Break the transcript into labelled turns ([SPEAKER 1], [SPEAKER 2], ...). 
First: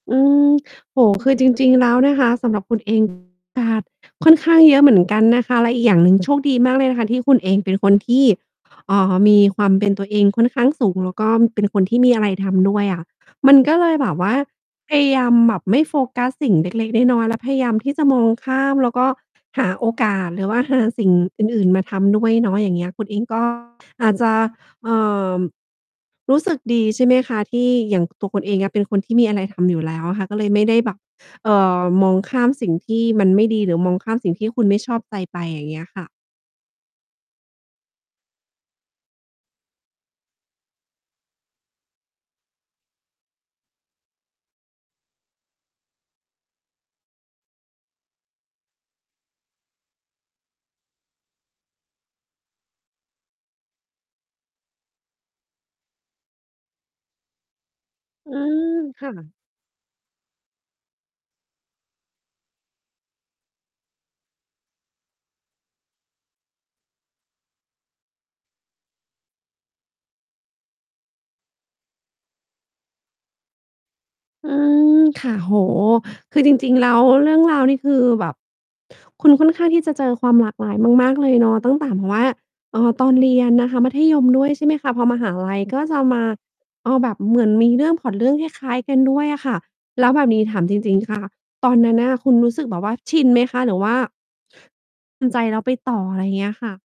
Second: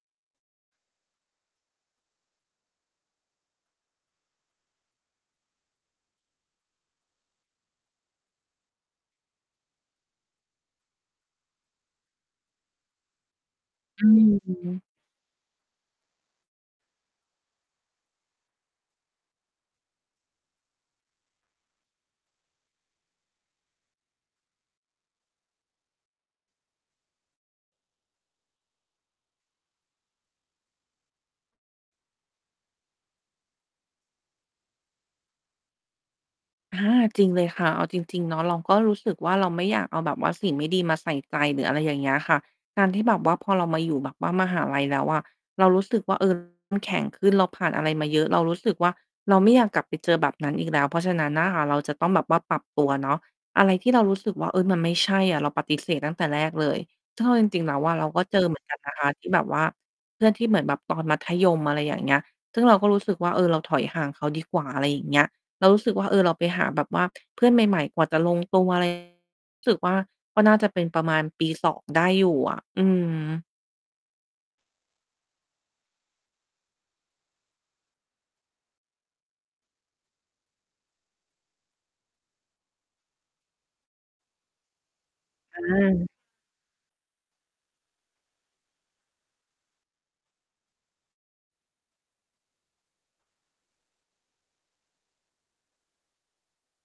[SPEAKER 1] อืม โอ้โฮ คือจริง ๆ แล้วเนี่ยคะ สำหรับคุณ เอง นะคะ ค่อนข้างเยอะเหมือนกันนะคะ และอีกอย่างหนึ่ง โชคดีมากเลยนะคะที่คุณเองเป็นคนที่ เอ่อ มีความ เป็น ตัวเองค่อนข้างสูง แล้วก็เป็นคนที่มีอะไรทำด้วยอะ มันก็เลย
[SPEAKER 2] อื
[SPEAKER 1] แบบว่า
[SPEAKER 2] ม
[SPEAKER 1] พยายามแบบไม่โฟกัสสิ่ง เล็ก ๆ น้อย ๆ แล้ว พยายาม ที่จะมองข้าม แล้วก็หาโอกาสหรือว่าหาสิ่งอื่น ๆ มาทำด้วยเนาะ อย่างเงี้ย คุณเอง ก็ อาจจะ เอ่อ รู้สึก ดี ใช่ไหมคะ? ที่อย่างตัวคุณเองอะเป็นคนที่มีอะไรทำอยู่แล้วอะค่ะ ก็เลยไม่ได้แบบ เอ่อ มองข้ามสิ่งที่มันไม่ดี หรือมองข้ามสิ่งที่คุณไม่ชอบใจไป อย่างเงี้ยค่ะ
[SPEAKER 2] อา จริงเลยค่ะ เอาจริง ๆ เนาะ เราก็รู้สึกว่า เราไม่อยากเอาแบบว่าสิ่งไม่ดีมาใส่ใจหรือ อะไรอย่างเงี้ยค่ะ การที่แบบว่าพอเรามาอยู่แบบว่ามหาลัยแล้วอะ เรารู้สึกว่า เออ เข้มแข็งขึ้น เราผ่านอะไรมาเยอะ เรารู้สึกว่า เราไม่อยากกลับไปเจอแบบนั้นอีกแล้ว เพราะฉะนั้นน่ะค่ะ เราจะต้องแบบว่าปรับตัวเนาะ อะไรที่เรารู้สึกว่า เอ๊ย มันไม่ใช่อะ เราปฏิเสธตั้งแต่แรกเลย ซึ่งเอาจริง ๆ แล้วอะเราก็
[SPEAKER 1] อื
[SPEAKER 2] เจอ เหม
[SPEAKER 1] ม
[SPEAKER 2] ือนกันนะ
[SPEAKER 1] ค
[SPEAKER 2] ค
[SPEAKER 1] ่
[SPEAKER 2] ะ ที่
[SPEAKER 1] ะ
[SPEAKER 2] แบบว่า เพื่อนที่เหมือนแบบตอนมัธยม อะไรอย่างเงี้ย ซึ่งเราก็รู้สึกว่า เออ เราถอยห่างเขาดีกว่า อะไรอย่างเงี้ย เรารู้สึกว่า เออ เราไปหาแบบว่าเพื่อนใหม่ ๆ กว่าจะลงตัว ไร รู้สึกว่า ก็น่าจะเป็นประมาณปี 2 ได้อยู่อะ อืม
[SPEAKER 1] อืม ค่ะ โอ้โฮ คือจริง ๆ แล้วเรื่องราวนี่คือแบบ คุณค่อนข้างที่จะเจอความหลากหลายมาก ๆ เลยเนาะ ตั้งแต่แบบว่า เอ่อ ตอนเรียนนะคะ มัธยม ด้วย ใช่ไหมคะ? พอมหาลั
[SPEAKER 2] อ
[SPEAKER 1] ยก็จะ
[SPEAKER 2] า
[SPEAKER 1] มา เอาแบบเหมือนมีเรื่อง พล็อตเรื่องคล้าย ๆ กันด้วยอะค่ะ แล้วแบบนี้ถามจริง ๆ ค่ะ ตอนนั้นน่ะ คุณรู้สึกแบบว่าชินไหมคะ? หรือว่า ทำใจแล้วไปต่อ? อะไรเงี้ยค่ะ